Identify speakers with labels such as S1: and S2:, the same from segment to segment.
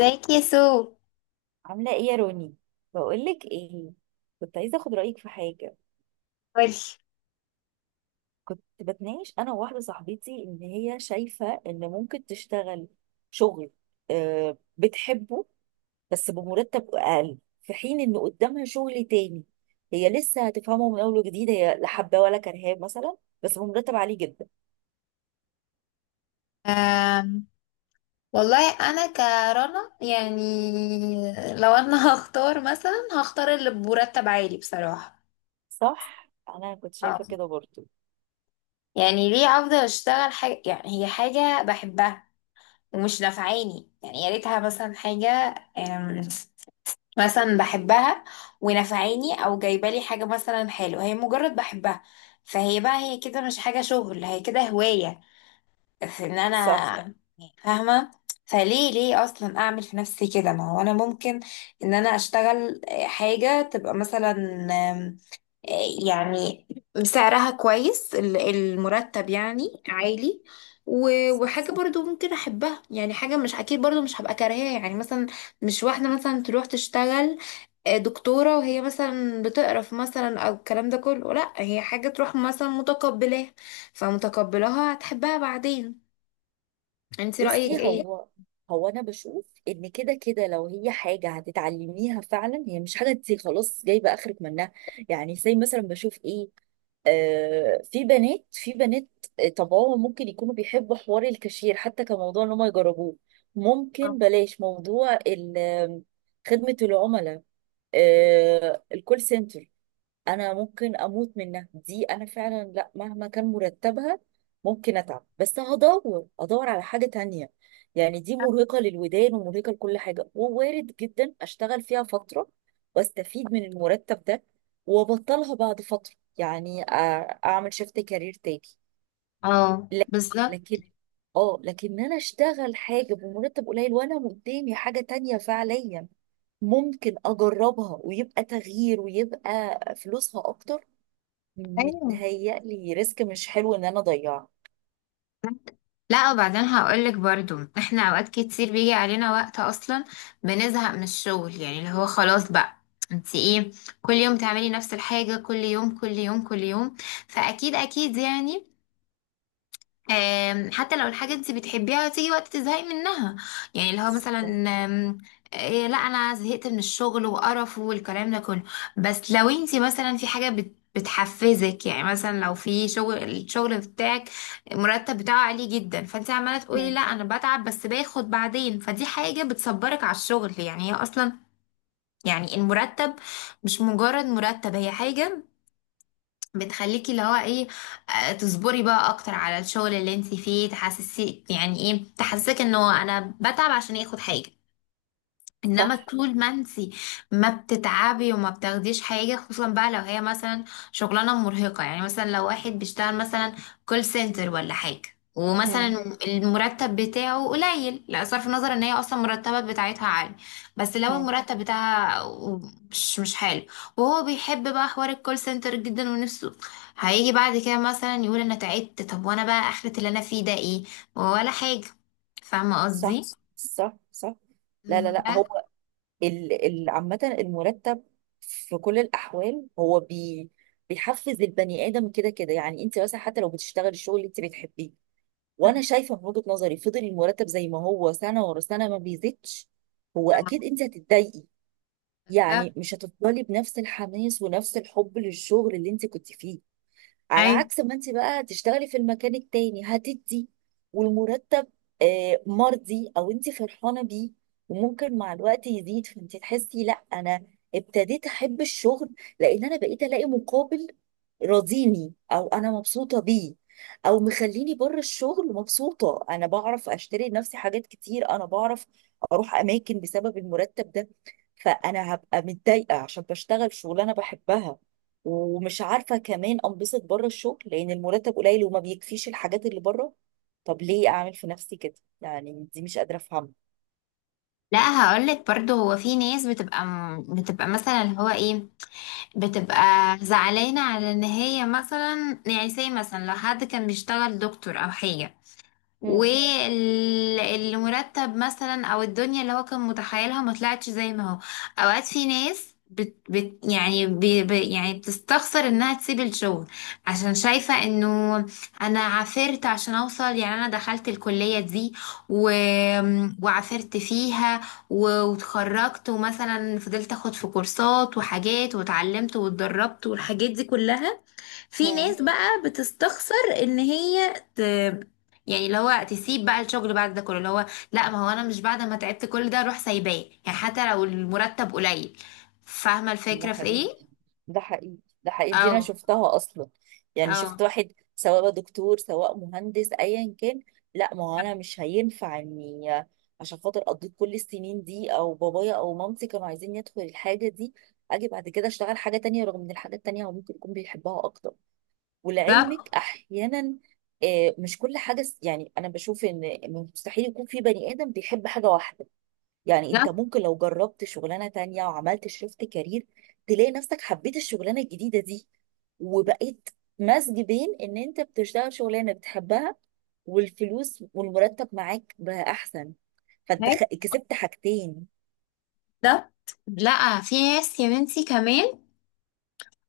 S1: ازيك يا سو؟
S2: عاملة ايه يا روني؟ بقولك ايه. كنت عايزة اخد رأيك في حاجة.
S1: قولي.
S2: كنت بتناقش انا وواحدة صاحبتي ان هي شايفة ان ممكن تشتغل شغل، آه، بتحبه، بس بمرتب اقل في حين ان قدامها شغل تاني. هي لسه هتفهمه من اول وجديد، هي لا حباه ولا كرهاه مثلا، بس بمرتب عالي جدا.
S1: أم، والله انا كرنا يعني، لو انا هختار مثلا اللي بمرتب عالي بصراحة.
S2: صح؟ انا كنت شايفة
S1: اه،
S2: كده برضو.
S1: يعني ليه افضل اشتغل حاجة يعني هي حاجة بحبها ومش نافعاني، يعني يا ريتها مثلا حاجة أم، مثلا بحبها ونافعاني او جايبه لي حاجة مثلا حلوة، هي مجرد بحبها فهي بقى هي كده مش حاجة شغل هي كده هواية في ان
S2: صح.
S1: انا فاهمه. فليه اصلا اعمل في نفسي كده، ما هو انا ممكن ان انا اشتغل حاجه تبقى مثلا آم، يعني سعرها كويس، المرتب يعني عالي، و- وحاجه برضو ممكن احبها، يعني حاجه مش اكيد برضو مش هبقى كارهاها، يعني مثلا مش واحده مثلا تروح تشتغل دكتوره وهي مثلا بتقرف مثلا، او الكلام ده كله، لا هي حاجه تروح مثلا متقبلاها فمتقبلاها هتحبها بعدين. انت رأيك
S2: بصي،
S1: ايه؟
S2: هو هو انا بشوف ان كده كده لو هي حاجه هتتعلميها فعلا، هي مش حاجه انت خلاص جايبه اخرك منها. يعني زي مثلا بشوف ايه. آه، في بنات في بنات، آه، طبعهم ممكن يكونوا بيحبوا حوار الكاشير حتى كموضوع ان هم يجربوه.
S1: اه.
S2: ممكن بلاش موضوع خدمه العملاء. آه، الكول سنتر. انا ممكن اموت منها دي، انا فعلا لا مهما كان مرتبها. ممكن اتعب بس ادور على حاجة تانية. يعني دي مرهقة للودان ومرهقة لكل حاجة، ووارد جدا اشتغل فيها فترة، واستفيد من المرتب ده، وابطلها بعد فترة. يعني اعمل شيفت كارير تاني.
S1: اه.
S2: لا-
S1: بس.
S2: لكن. اه، لكن انا اشتغل حاجة بمرتب قليل وانا قدامي حاجة تانية فعليا ممكن اجربها ويبقى تغيير ويبقى فلوسها اكتر.
S1: ايوه.
S2: متهيألي ريسك مش حلو ان انا اضيعه.
S1: لا وبعدين هقولك برضو احنا اوقات كتير بيجي علينا وقت اصلا بنزهق من الشغل، يعني اللي هو خلاص بقى انت ايه، كل يوم تعملي نفس الحاجة، كل يوم كل يوم كل يوم. فاكيد اكيد يعني حتى لو الحاجة انت بتحبيها تيجي وقت تزهقي منها، يعني اللي هو مثلا آم، إيه لا انا زهقت من الشغل وقرف والكلام ده كله. بس لو انت مثلا في حاجة بتحفزك، يعني مثلا لو في الشغل بتاعك المرتب بتاعه عالي جدا، فانت عمالة تقولي
S2: مم.
S1: لا انا بتعب بس باخد بعدين، فدي حاجة بتصبرك على الشغل يعني. هي اصلا يعني المرتب مش مجرد مرتب، هي حاجة بتخليكي اللي هو ايه، تصبري بقى اكتر على الشغل اللي انت فيه، تحسسي يعني ايه، تحسسك انه انا بتعب عشان ياخد حاجة. انما
S2: صح.
S1: طول ما انتي ما بتتعبي وما بتاخديش حاجه، خصوصا بقى لو هي مثلا شغلانه مرهقه، يعني مثلا لو واحد بيشتغل مثلا كول سنتر ولا حاجه،
S2: مم.
S1: ومثلا المرتب بتاعه قليل. لا صرف النظر ان هي اصلا المرتبات بتاعتها عالي، بس لو
S2: مم.
S1: المرتب بتاعها مش حلو وهو بيحب بقى حوار الكول سنتر جدا ونفسه، هيجي بعد كده مثلا يقول انا تعبت، طب وانا بقى اخرة اللي انا فيه ده ايه، ولا حاجه. فاهمه قصدي؟
S2: صح، صح، صح. لا، لا، لا. هو ال عامة المرتب في كل الأحوال، هو بيحفز البني آدم كده كده. يعني أنت مثلا حتى لو بتشتغل الشغل اللي أنت بتحبيه، وأنا شايفة من وجهة نظري فضل المرتب زي ما هو سنة ورا سنة ما بيزيدش، هو أكيد أنت هتتضايقي.
S1: بس.
S2: يعني مش هتفضلي بنفس الحماس ونفس الحب للشغل اللي أنت كنت فيه. على
S1: ايوه.
S2: عكس ما انت بقى تشتغلي في المكان التاني هتدي، والمرتب، آه، مرضي او انت فرحانه بيه، وممكن مع الوقت يزيد. فانت تحسي لا، انا ابتديت احب الشغل لان انا بقيت الاقي مقابل راضيني، او انا مبسوطه بيه، او مخليني بره الشغل مبسوطه. انا بعرف اشتري لنفسي حاجات كتير، انا بعرف اروح اماكن بسبب المرتب ده. فانا هبقى متضايقه عشان بشتغل شغلانه بحبها ومش عارفة كمان أنبسط بره الشغل لأن المرتب قليل وما بيكفيش الحاجات اللي بره. طب ليه أعمل في نفسي كده؟ يعني دي مش قادرة أفهمها.
S1: لا هقولك برضو، هو في ناس بتبقى مثلا اللي هو ايه، بتبقى زعلانة على ان هي مثلا، يعني زي مثلا لو حد كان بيشتغل دكتور او حاجة
S2: مم.
S1: والمرتب مثلا، او الدنيا اللي هو كان متخيلها ما طلعتش زي ما هو. اوقات في ناس بت بت يعني بي بي يعني بتستخسر انها تسيب الشغل عشان شايفة انه انا عافرت عشان اوصل، يعني انا دخلت الكلية دي و... وعافرت فيها و... وتخرجت ومثلا فضلت اخد في كورسات وحاجات واتعلمت واتدربت والحاجات دي كلها. في
S2: مم.
S1: ناس بقى بتستخسر ان هي يعني اللي هو تسيب بقى الشغل بعد ده كله، اللي هو لا ما هو انا مش بعد ما تعبت كل ده اروح سايباه يعني، حتى لو المرتب قليل. فاهمه
S2: ده
S1: الفكره في
S2: حقيقي،
S1: ايه؟
S2: ده حقيقي، ده حقيقي،
S1: او
S2: دي أنا شفتها أصلا. يعني
S1: او
S2: شفت واحد سواء بقى دكتور سواء مهندس أيا كان، لا ما هو أنا مش هينفع إني عشان خاطر قضيت كل السنين دي أو بابايا أو مامتي كانوا عايزين يدخل الحاجة دي أجي بعد كده أشتغل حاجة تانية، رغم إن الحاجة التانية هو ممكن يكون بيحبها أكتر.
S1: ده
S2: ولعلمك احيانا، آه، مش كل حاجه. يعني انا بشوف ان مستحيل يكون في بني ادم بيحب حاجه واحده. يعني انت
S1: ده
S2: ممكن لو جربت شغلانه تانية وعملت شيفت كارير تلاقي نفسك حبيت الشغلانه الجديده دي، وبقيت مزج بين ان انت بتشتغل شغلانه بتحبها والفلوس والمرتب معاك بقى احسن. فانت
S1: ده
S2: كسبت حاجتين.
S1: ده لا في ناس يا بنتي كمان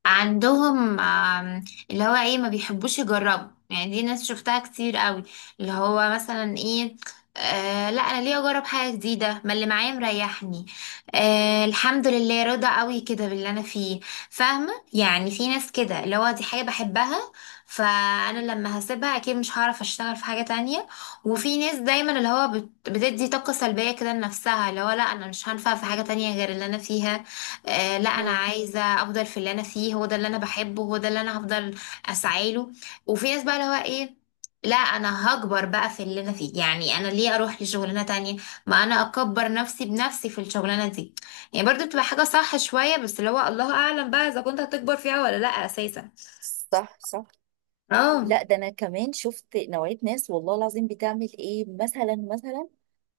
S1: عندهم اللي هو ايه، ما بيحبوش يجربوا، يعني دي ناس شفتها كتير قوي، اللي هو مثلا ايه، آه لا انا ليه اجرب حاجه جديده، ما اللي معايا مريحني، آه الحمد لله راضي قوي كده باللي انا فيه. فاهمه، يعني في ناس كده اللي هو دي حاجه بحبها فانا لما هسيبها اكيد مش هعرف اشتغل في حاجه تانية. وفي ناس دايما اللي هو بتدي طاقه سلبيه كده لنفسها، اللي هو لا انا مش هنفع في حاجه تانية غير اللي انا فيها، آه لا انا
S2: مم.
S1: عايزه افضل في اللي انا فيه هو ده اللي انا بحبه هو ده اللي انا هفضل اسعى له. وفي ناس بقى اللي هو ايه، لا انا هكبر بقى في اللي انا فيه، يعني انا ليه اروح لشغلانه تانية، ما انا اكبر نفسي بنفسي في الشغلانه دي. يعني برضو بتبقى حاجه صح شويه، بس اللي هو الله اعلم بقى اذا كنت هتكبر فيها ولا لا اساسا.
S2: صح، صح.
S1: اه.
S2: لا، ده انا كمان شفت نوعية ناس والله العظيم بتعمل ايه، مثلا،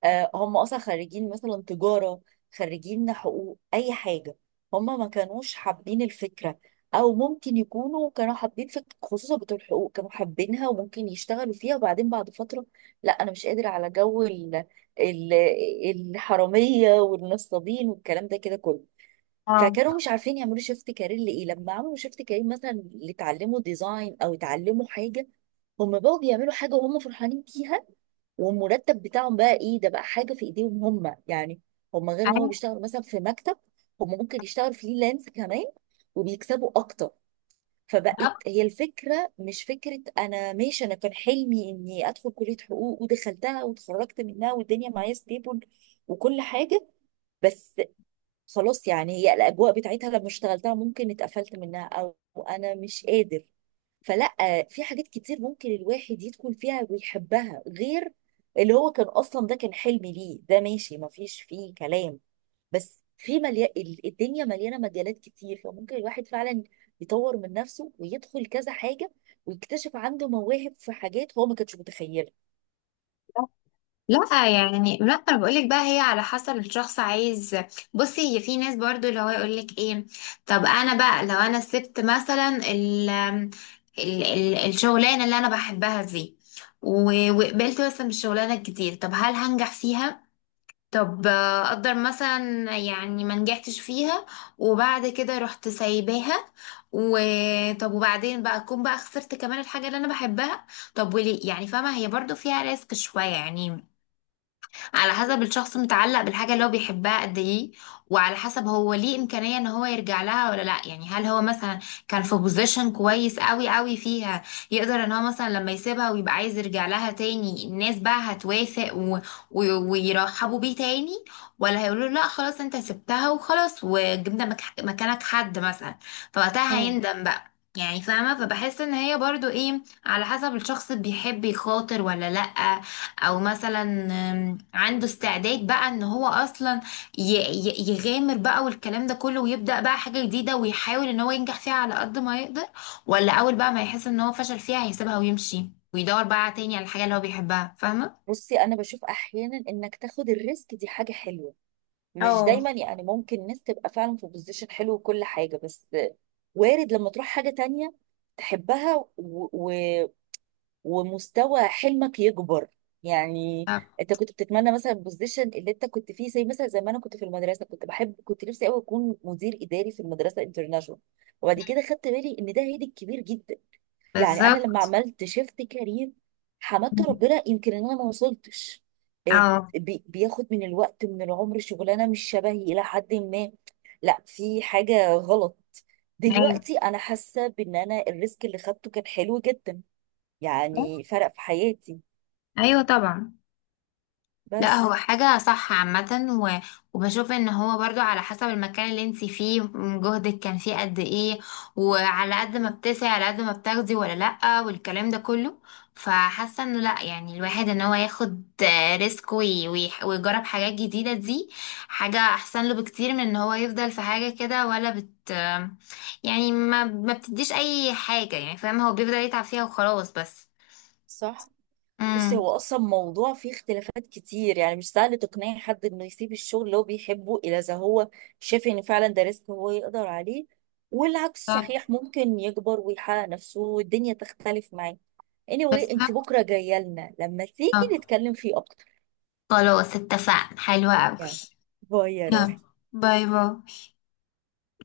S2: آه، هم اصلا خريجين مثلا تجارة، خريجين حقوق اي حاجة. هم ما كانوش حابين الفكرة. او ممكن يكونوا كانوا حابين فكرة، خصوصا بتوع الحقوق كانوا حابينها وممكن يشتغلوا فيها، وبعدين بعد فترة لا انا مش قادر على جو ال- الحرامية والنصابين والكلام ده كده كله. فكانوا مش عارفين يعملوا شيفت كارير. لايه لما عملوا شيفت كارير مثلا اللي اتعلموا ديزاين او اتعلموا حاجه، هم بقوا بيعملوا حاجه وهم فرحانين بيها، والمرتب بتاعهم بقى ايه، ده بقى حاجه في ايديهم هم. يعني هم، غير ان هو
S1: أيوة.
S2: بيشتغل مثلا في مكتب، هم ممكن يشتغل فريلانس كمان وبيكسبوا اكتر. فبقت هي الفكره مش فكره انا ماشي، انا كان حلمي اني ادخل كليه حقوق ودخلتها واتخرجت منها والدنيا معايا ستيبل وكل حاجه، بس خلاص يعني هي الاجواء بتاعتها لما اشتغلتها ممكن اتقفلت منها، او انا مش قادر. فلا، في حاجات كتير ممكن الواحد يدخل فيها ويحبها غير اللي هو كان اصلا. ده كان حلم ليه، ده ماشي ما فيش فيه كلام، بس في الدنيا مليانه مجالات كتير، فممكن الواحد فعلا يطور من نفسه ويدخل كذا حاجه ويكتشف عنده مواهب في حاجات هو ما كانش متخيلها.
S1: بالظبط. لا يعني لا انا بقولك بقى هي على حسب الشخص عايز. بصي هي في ناس برضو اللي هو يقولك ايه، طب انا بقى لو انا سبت مثلا ال ال ال الشغلانه اللي انا بحبها دي و- وقبلت مثلا بالشغلانه الجديده، طب هل هنجح فيها، طب اقدر مثلا يعني ما نجحتش فيها وبعد كده رحت سايباها، وطب وبعدين بقى اكون بقى خسرت كمان الحاجه اللي انا بحبها. طب وليه يعني، فاهمه هي برضو فيها ريسك شويه يعني، على حسب الشخص متعلق بالحاجة اللي هو بيحبها قد ايه، وعلى حسب هو ليه إمكانية ان هو يرجع لها ولا لا، يعني هل هو مثلا كان في بوزيشن كويس قوي قوي فيها، يقدر ان هو مثلا لما يسيبها ويبقى عايز يرجع لها تاني الناس بقى هتوافق و... و... ويرحبوا بيه تاني، ولا هيقولوا له لا خلاص انت سبتها وخلاص وجبنا مكانك حد مثلا فوقتها
S2: مم.
S1: هيندم بقى، يعني فاهمة. فبحس ان هي برضو ايه، على حسب الشخص بيحب يخاطر ولا لأ، او مثلا عنده استعداد بقى ان هو اصلا يغامر بقى والكلام ده كله، ويبدأ بقى حاجة جديدة ويحاول ان هو ينجح فيها على قد ما يقدر، ولا اول بقى ما يحس ان هو فشل فيها هيسيبها ويمشي ويدور بقى تاني على الحاجة اللي هو بيحبها. فاهمة؟
S2: بصي، انا بشوف احيانا انك تاخد الريسك دي حاجه حلوه. مش
S1: اه.
S2: دايما يعني، ممكن الناس تبقى فعلا في بوزيشن حلو وكل حاجة. بس وارد لما تروح حاجة تانية تحبها ومستوى حلمك يكبر. يعني
S1: آه،
S2: انت كنت بتتمنى مثلا البوزيشن اللي انت كنت فيه، زي مثلا زي ما انا كنت في المدرسة كنت بحب، كنت نفسي قوي اكون مدير اداري في المدرسة انترناشونال. وبعد كده خدت بالي ان ده هيدي كبير جدا. يعني انا لما
S1: بالظبط.
S2: عملت شيفت كارير حمدت ربنا يمكن ان انا ما وصلتش. إيه،
S1: اه.
S2: بياخد من الوقت من العمر شغلانه مش شبهي الى حد ما. لا في حاجه غلط.
S1: ايوه.
S2: دلوقتي انا حاسه بان انا الريسك اللي خدته كان حلو جدا. يعني فرق في حياتي.
S1: ايوه طبعا. لا هو
S2: بس.
S1: حاجة صح عامة و... وبشوف ان هو برضو على حسب المكان اللي انت فيه، جهدك كان فيه قد ايه، وعلى قد ما بتسعي على قد ما بتاخدي ولا لأ والكلام ده كله. فحاسة انه لأ، يعني الواحد ان هو ياخد ريسك وي... وي... ويجرب حاجات جديدة، دي حاجة احسن له بكتير من ان هو يفضل في حاجة كده ولا بت آه، يعني ما بتديش اي حاجة، يعني فاهم هو بيفضل يتعب فيها وخلاص. بس.
S2: صح. بصي
S1: امم
S2: هو اصلا موضوع فيه اختلافات كتير، يعني مش سهل تقنعي حد انه يسيب الشغل اللي هو بيحبه الا اذا هو شايف ان فعلا ده ريسك هو يقدر عليه. والعكس صحيح، ممكن يكبر ويحقق نفسه والدنيا تختلف معاه. anyway، انت
S1: بالظبط.
S2: بكره جايه لنا لما تيجي نتكلم فيه اكتر.
S1: خلاص اتفقنا، حلوة أوي.
S2: يلا، باي يا
S1: يلا.
S2: روحي.
S1: باي باي.